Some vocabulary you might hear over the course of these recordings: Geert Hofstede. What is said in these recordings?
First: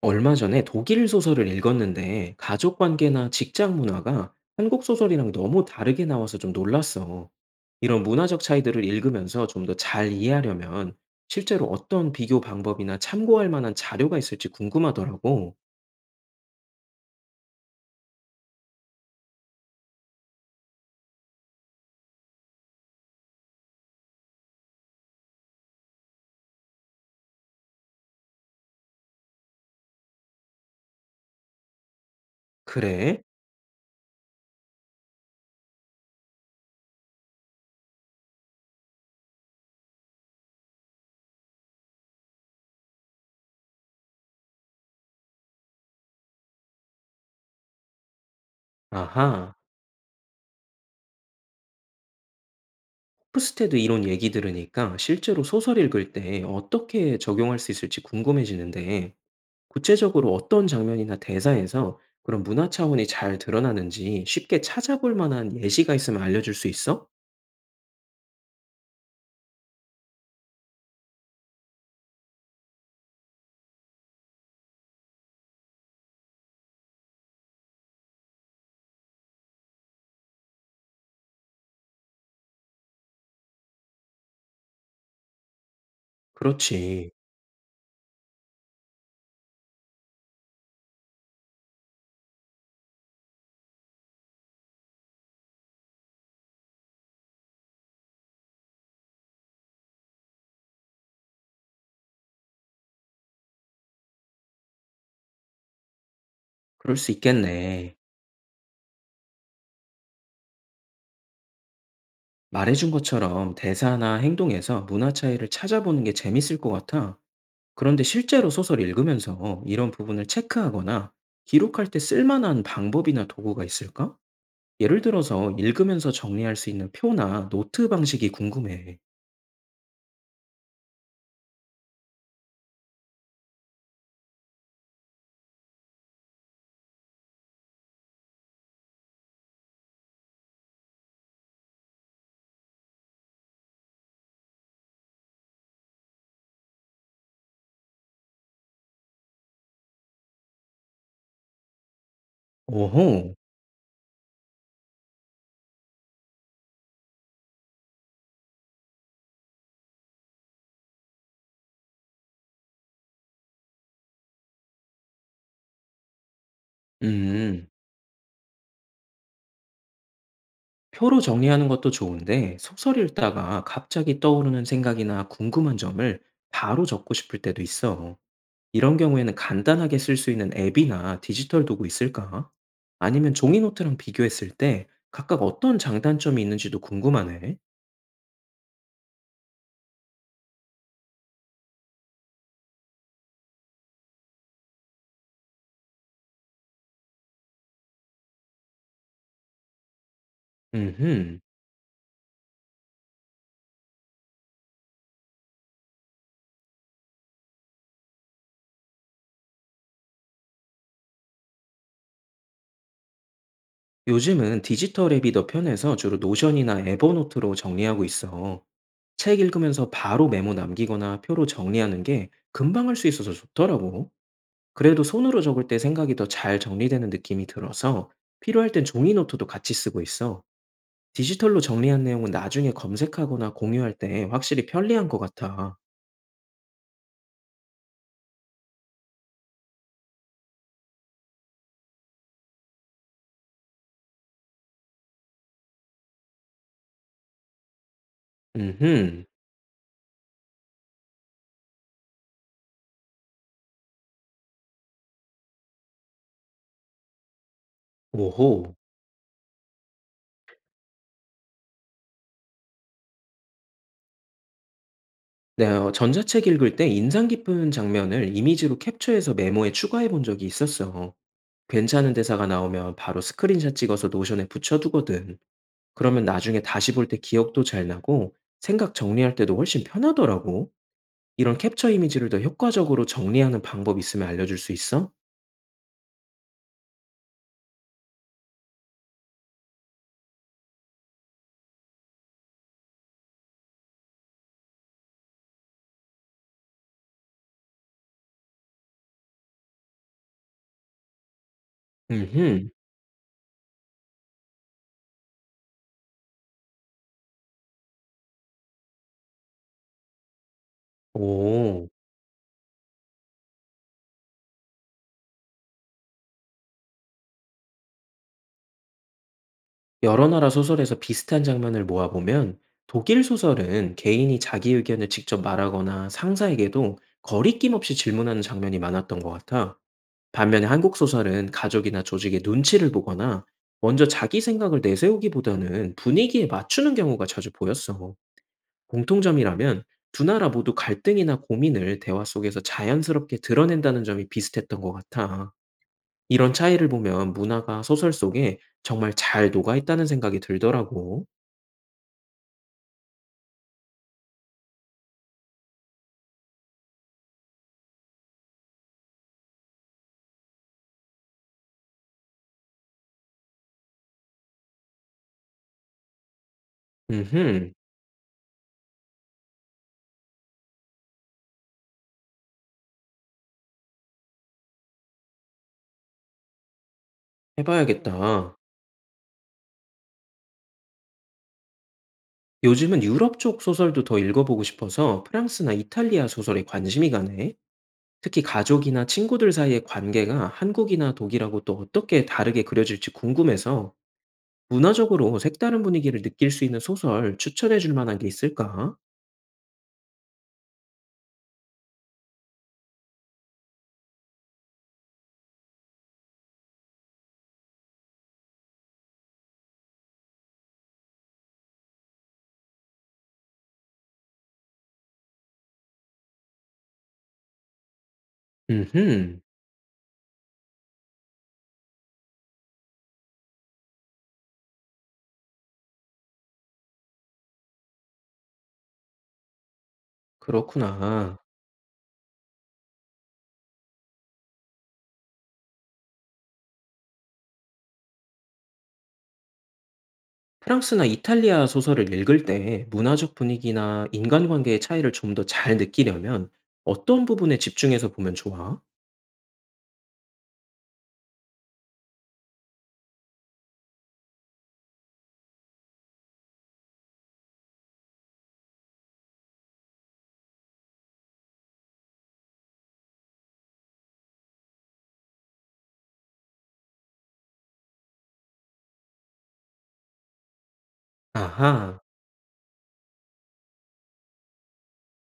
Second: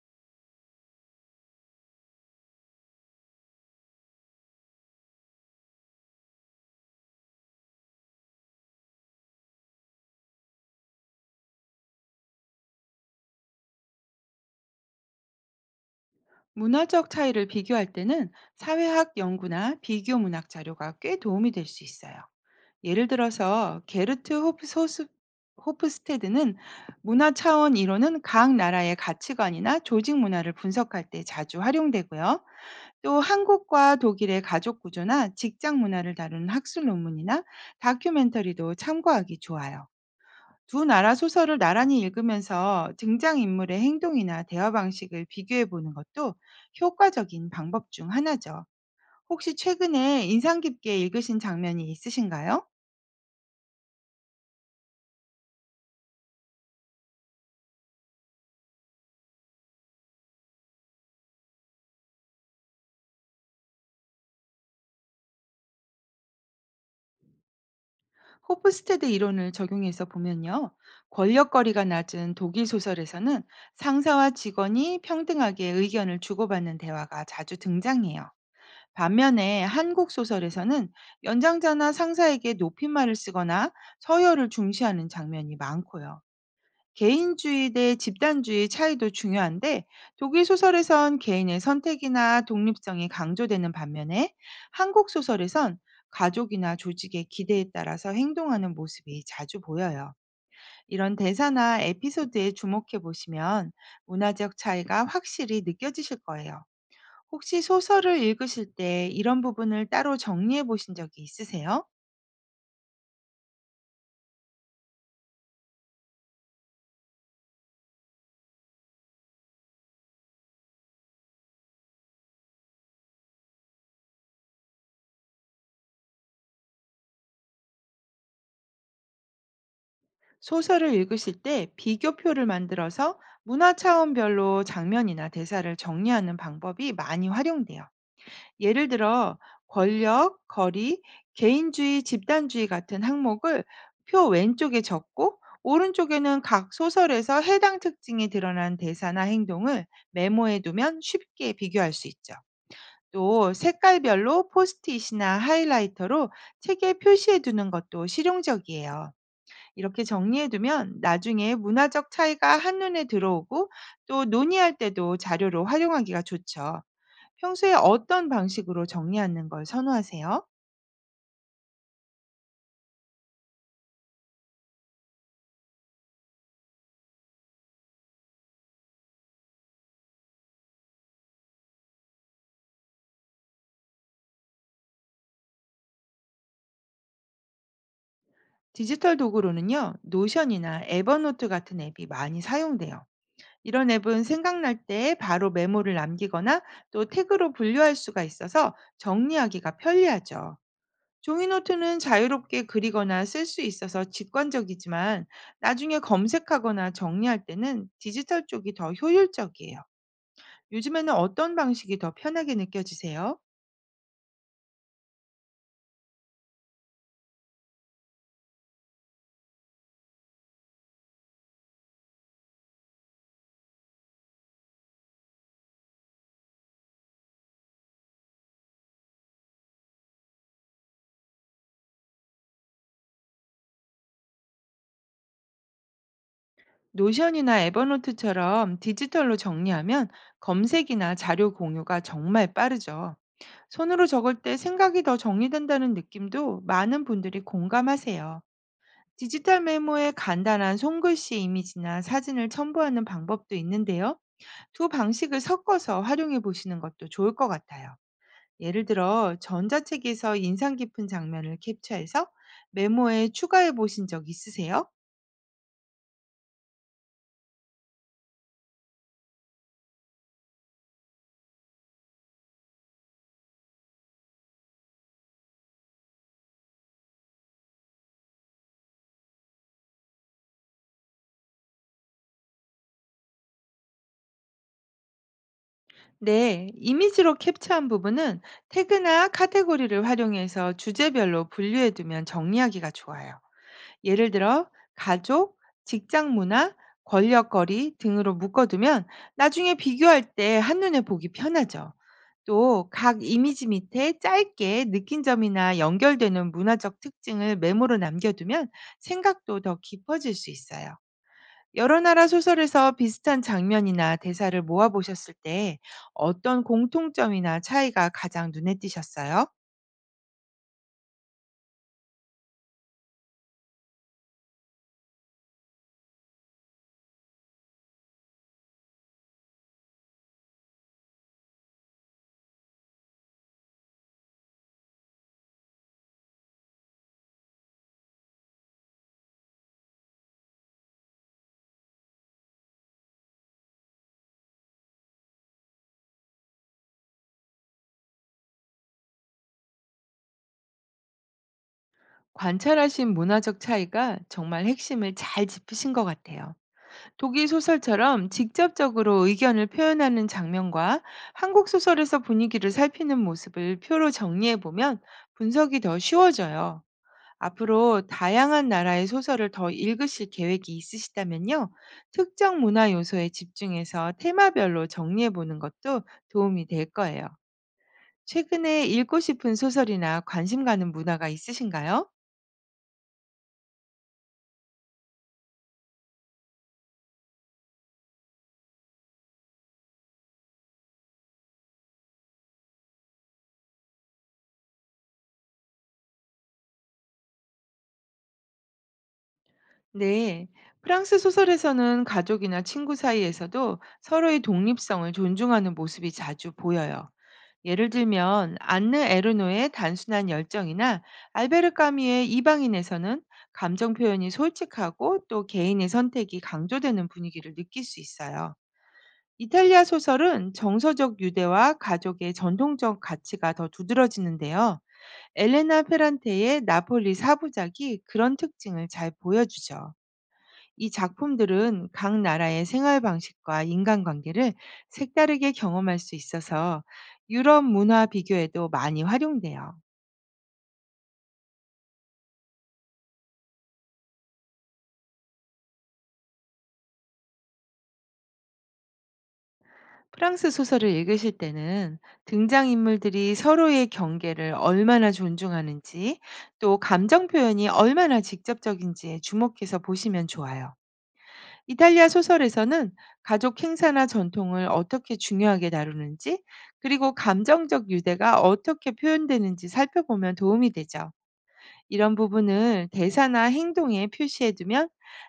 얼마 전에 독일 소설을 읽었는데 가족 관계나 직장 문화가 한국 소설이랑 너무 다르게 나와서 좀 놀랐어. 이런 문화적 차이들을 읽으면서 좀 더 잘 이해하려면 실제로 어떤 비교 방법이나 참고할 만한 자료가 있을지 궁금하더라고. 문화적 차이를 비교할 때는 사회학 연구나 비교 문학 자료가 꽤 도움이 될 수 있어요. 예를 들어서 게르트 호프소스, 호프스테드는 문화 차원 이론은 각 나라의 가치관이나 조직 문화를 분석할 때 자주 활용되고요. 또 그래? 한국과 독일의 가족 구조나 직장 문화를 다루는 학술 논문이나 다큐멘터리도 참고하기 좋아요. 두 나라 소설을 나란히 읽으면서 등장인물의 행동이나 대화 방식을 비교해 보는 것도 효과적인 방법 중 하나죠. 아하. 혹시 최근에 인상 깊게 읽으신 장면이 있으신가요? 푸스테드 이론 얘기 들으니까 실제로 소설 읽을 때 어떻게 적용할 수 있을지 궁금해지는데 구체적으로 어떤 장면이나 대사에서 그런 문화 차원이 잘 드러나는지 쉽게 찾아볼 만한 예시가 있으면 알려줄 수 있어? 호프스테드 이론을 적용해서 보면요. 권력거리가 낮은 독일 소설에서는 상사와 직원이 평등하게 의견을 주고받는 대화가 자주 등장해요. 반면에 한국 소설에서는 연장자나 상사에게 높임말을 쓰거나 서열을 중시하는 장면이 많고요. 그렇지. 개인주의 대 집단주의 차이도 중요한데 독일 소설에선 개인의 선택이나 독립성이 강조되는 반면에 한국 소설에선 가족이나 조직의 기대에 따라서 행동하는 모습이 자주 보여요. 이런 대사나 에피소드에 주목해 보시면 문화적 차이가 확실히 느껴지실 거예요. 그럴 수 혹시 있겠네. 소설을 읽으실 때 이런 부분을 따로 정리해 보신 적이 있으세요? 말해준 것처럼 대사나 행동에서 문화 차이를 찾아보는 게 재밌을 것 같아. 그런데 실제로 소설 읽으면서 이런 부분을 체크하거나 기록할 때 쓸만한 방법이나 도구가 있을까? 예를 들어서 읽으면서 정리할 수 있는 표나 노트 방식이 궁금해. 소설을 읽으실 때 비교표를 만들어서 문화 차원별로 장면이나 대사를 정리하는 방법이 많이 활용돼요. 예를 들어 권력, 거리, 개인주의, 집단주의 같은 항목을 표 왼쪽에 적고 오른쪽에는 각 소설에서 해당 특징이 드러난 대사나 행동을 메모해 두면 쉽게 비교할 수 있죠. 오호. 또 색깔별로 포스트잇이나 하이라이터로 책에 표시해 두는 것도 실용적이에요. 이렇게 정리해두면 나중에 문화적 차이가 한눈에 들어오고 또 논의할 때도 자료로 활용하기가 좋죠. 음. 평소에 어떤 방식으로 정리하는 걸 선호하세요? 표로 정리하는 것도 좋은데 속설 읽다가 갑자기 떠오르는 생각이나 궁금한 점을 바로 적고 싶을 때도 있어. 이런 경우에는 간단하게 쓸 수 있는 앱이나 디지털 도구 있을까? 아니면 종이 노트랑 비교했을 때 각각 어떤 장단점이 있는지도 궁금하네. 디지털 도구로는요, 노션이나 에버노트 같은 앱이 많이 사용돼요. 이런 앱은 생각날 때 바로 메모를 남기거나 또 태그로 분류할 수가 있어서 정리하기가 편리하죠. 음, 종이노트는 자유롭게 그리거나 쓸 수 있어서 직관적이지만 나중에 검색하거나 정리할 때는 디지털 쪽이 더 효율적이에요. 요즘에는 어떤 방식이 더 편하게 느껴지세요? 요즘은 디지털 앱이 더 편해서 주로 노션이나 에버노트로 정리하고 있어. 책 읽으면서 바로 메모 남기거나 표로 정리하는 게 금방 할 수 있어서 좋더라고. 그래도 손으로 적을 때 생각이 더 잘 정리되는 느낌이 들어서 필요할 땐 종이 노트도 같이 쓰고 있어. 디지털로 정리한 내용은 나중에 검색하거나 공유할 때 확실히 편리한 것 같아. 노션이나 에버노트처럼 디지털로 정리하면 검색이나 자료 공유가 정말 빠르죠. 손으로 적을 때 생각이 더 정리된다는 느낌도 많은 분들이 공감하세요. 음흠. 디지털 메모에 간단한 손글씨 이미지나 사진을 첨부하는 방법도 있는데요. 두 방식을 섞어서 활용해 보시는 것도 좋을 것 같아요. 오호. 예를 들어, 전자책에서 인상 깊은 장면을 캡처해서 메모에 추가해 보신 적 있으세요? 네, 전자책 읽을 때 인상 깊은 장면을 이미지로 캡처해서 메모에 추가해 본 적이 있었어. 괜찮은 대사가 나오면 바로 스크린샷 찍어서 노션에 붙여두거든. 그러면 나중에 다시 볼 때 기억도 잘 나고 생각 정리할 때도 훨씬 편하더라고. 이런 캡처 이미지를 더 효과적으로 정리하는 방법 있으면 알려줄 수 있어? 네, 이미지로 캡처한 부분은 태그나 카테고리를 활용해서 주제별로 분류해 두면 정리하기가 좋아요. 예를 들어 가족, 직장 문화, 권력거리 등으로 묶어두면 나중에 비교할 때 한눈에 보기 편하죠. 음흠. 또 각 이미지 밑에 짧게 느낀 점이나 연결되는 문화적 특징을 메모로 남겨두면 생각도 더 깊어질 수 있어요. 오, 여러 나라 소설에서 비슷한 장면이나 대사를 모아보셨을 때 어떤 공통점이나 차이가 가장 눈에 띄셨어요? 여러 나라 소설에서 비슷한 장면을 모아보면 독일 소설은 개인이 자기 의견을 직접 말하거나 상사에게도 거리낌 없이 질문하는 장면이 많았던 것 같아. 반면에 한국 소설은 가족이나 조직의 눈치를 보거나 먼저 자기 생각을 내세우기보다는 분위기에 맞추는 경우가 자주 보였어. 공통점이라면 두 나라 모두 갈등이나 고민을 대화 속에서 자연스럽게 드러낸다는 점이 비슷했던 것 같아. 이런 차이를 보면 문화가 소설 속에 정말 잘 녹아있다는 생각이 들더라고. 관찰하신 문화적 차이가 정말 핵심을 잘 짚으신 것 같아요. 독일 소설처럼 직접적으로 의견을 표현하는 장면과 한국 소설에서 분위기를 살피는 모습을 표로 정리해 보면 분석이 더 쉬워져요. 음흠, 앞으로 다양한 나라의 소설을 더 읽으실 계획이 있으시다면요. 특정 문화 요소에 집중해서 테마별로 정리해 보는 것도 도움이 될 거예요. 해봐야겠다. 최근에 읽고 싶은 소설이나 관심 가는 문화가 있으신가요? 요즘은 유럽 쪽 소설도 더 읽어보고 싶어서 프랑스나 이탈리아 소설에 관심이 가네. 특히 가족이나 친구들 사이의 관계가 한국이나 독일하고 또 어떻게 다르게 그려질지 궁금해서 문화적으로 색다른 분위기를 느낄 수 있는 소설 추천해 줄 만한 게 있을까? 네, 프랑스 소설에서는 가족이나 친구 사이에서도 서로의 독립성을 존중하는 모습이 자주 보여요. 예를 들면 안느 에르노의 단순한 열정이나 알베르 까뮈의 이방인에서는 감정 표현이 솔직하고 또 개인의 선택이 강조되는 분위기를 느낄 수 있어요. 음흠. 이탈리아 소설은 정서적 유대와 가족의 전통적 가치가 더 두드러지는데요. 엘레나 페란테의 나폴리 사부작이 그런 특징을 잘 보여주죠. 이 그렇구나. 작품들은 각 나라의 생활 방식과 인간관계를 색다르게 경험할 수 있어서 유럽 문화 비교에도 많이 활용돼요. 프랑스나 이탈리아 소설을 읽을 때 문화적 분위기나 인간관계의 차이를 좀 더 잘 느끼려면 어떤 부분에 집중해서 보면 좋아? 프랑스 소설을 읽으실 때는 등장인물들이 서로의 경계를 얼마나 존중하는지 또 감정 표현이 얼마나 직접적인지에 주목해서 보시면 좋아요. 이탈리아 소설에서는 가족 행사나 전통을 어떻게 중요하게 다루는지 그리고 감정적 유대가 어떻게 표현되는지 살펴보면 도움이 되죠. 아하. 이런 부분을 대사나 행동에 표시해 두면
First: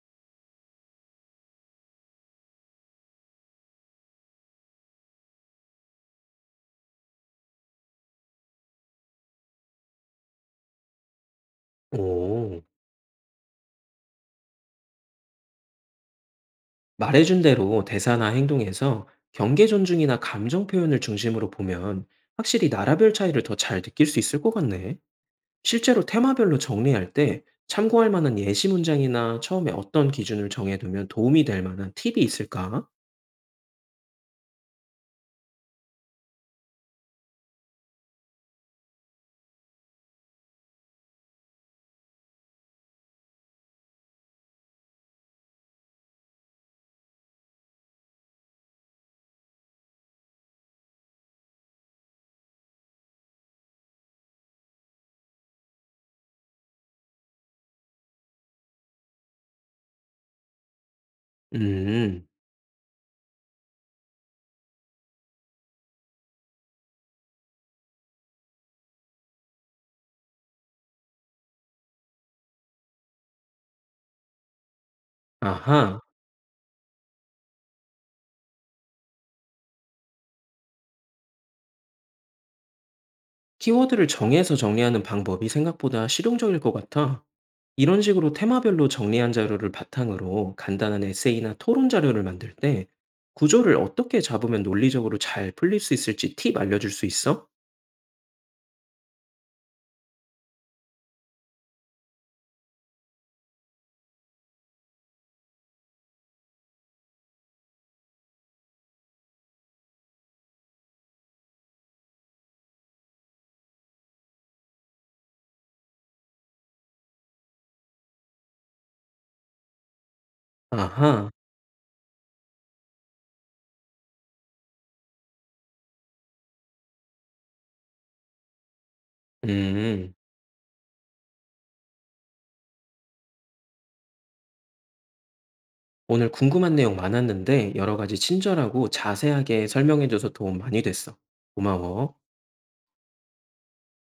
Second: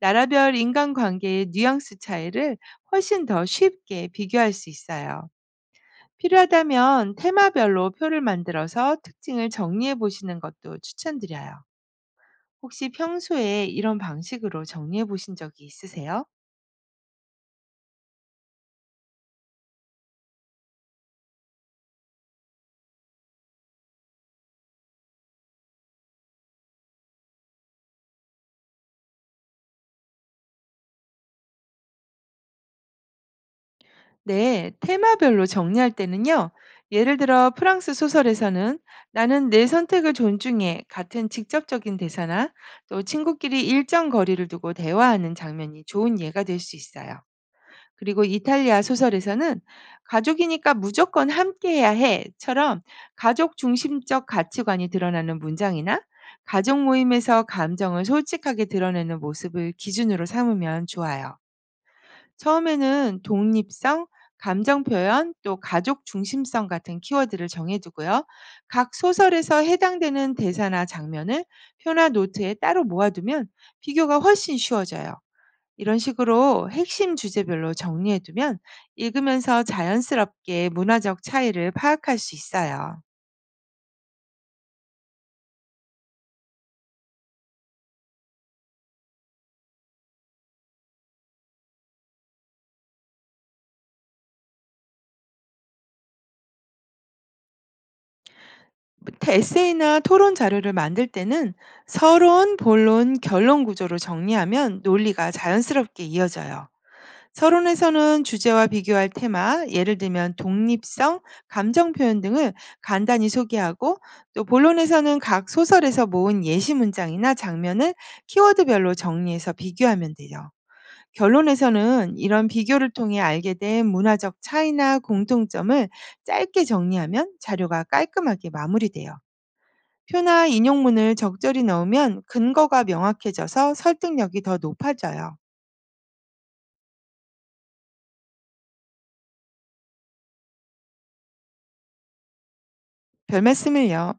나라별 인간관계의 뉘앙스 차이를 훨씬 더 쉽게 비교할 수 있어요. 필요하다면 테마별로 표를 만들어서 특징을 정리해 보시는 것도 추천드려요. 오. 혹시 평소에 이런 방식으로 정리해 보신 적이 있으세요? 말해준 대로 대사나 행동에서 경계 존중이나 감정 표현을 중심으로 보면 확실히 나라별 차이를 더 잘 느낄 수 있을 것 같네. 실제로 테마별로 정리할 때 참고할 만한 예시 문장이나 처음에 어떤 기준을 정해두면 도움이 될 만한 팁이 있을까? 네, 테마별로 정리할 때는요. 예를 들어 프랑스 소설에서는 나는 내 선택을 존중해 같은 직접적인 대사나 또 친구끼리 일정 거리를 두고 대화하는 장면이 좋은 예가 될 수 있어요. 그리고 이탈리아 소설에서는 가족이니까 무조건 함께해야 해처럼 가족 중심적 가치관이 드러나는 문장이나 가족 모임에서 감정을 솔직하게 드러내는 모습을 기준으로 삼으면 좋아요. 음. 처음에는 독립성, 감정 표현, 또 가족 중심성 같은 키워드를 정해두고요. 각 소설에서 해당되는 대사나 장면을 표나 노트에 따로 모아두면 비교가 훨씬 쉬워져요. 이런 아하. 식으로 핵심 주제별로 정리해두면 읽으면서 자연스럽게 문화적 차이를 파악할 수 있어요. 키워드를 정해서 정리하는 방법이 생각보다 실용적일 것 같아. 이런 식으로 테마별로 정리한 자료를 바탕으로 간단한 에세이나 토론 자료를 만들 때 구조를 어떻게 잡으면 논리적으로 잘 풀릴 수 있을지 팁 알려줄 수 있어? 에세이나 토론 자료를 만들 때는 서론, 본론, 결론 구조로 정리하면 논리가 자연스럽게 이어져요. 서론에서는 주제와 비교할 테마, 예를 들면 독립성, 감정 표현 등을 간단히 소개하고 또 본론에서는 각 소설에서 모은 예시 문장이나 장면을 키워드별로 정리해서 비교하면 돼요. 아하, 결론에서는 이런 비교를 통해 알게 된 문화적 차이나 공통점을 짧게 정리하면 자료가 깔끔하게 마무리돼요. 음, 표나 인용문을 적절히 넣으면 근거가 명확해져서 설득력이 더 높아져요. 오늘 궁금한 내용 많았는데 여러 가지 친절하고 자세하게 설명해줘서 도움 많이 됐어. 고마워. 별 말씀을요.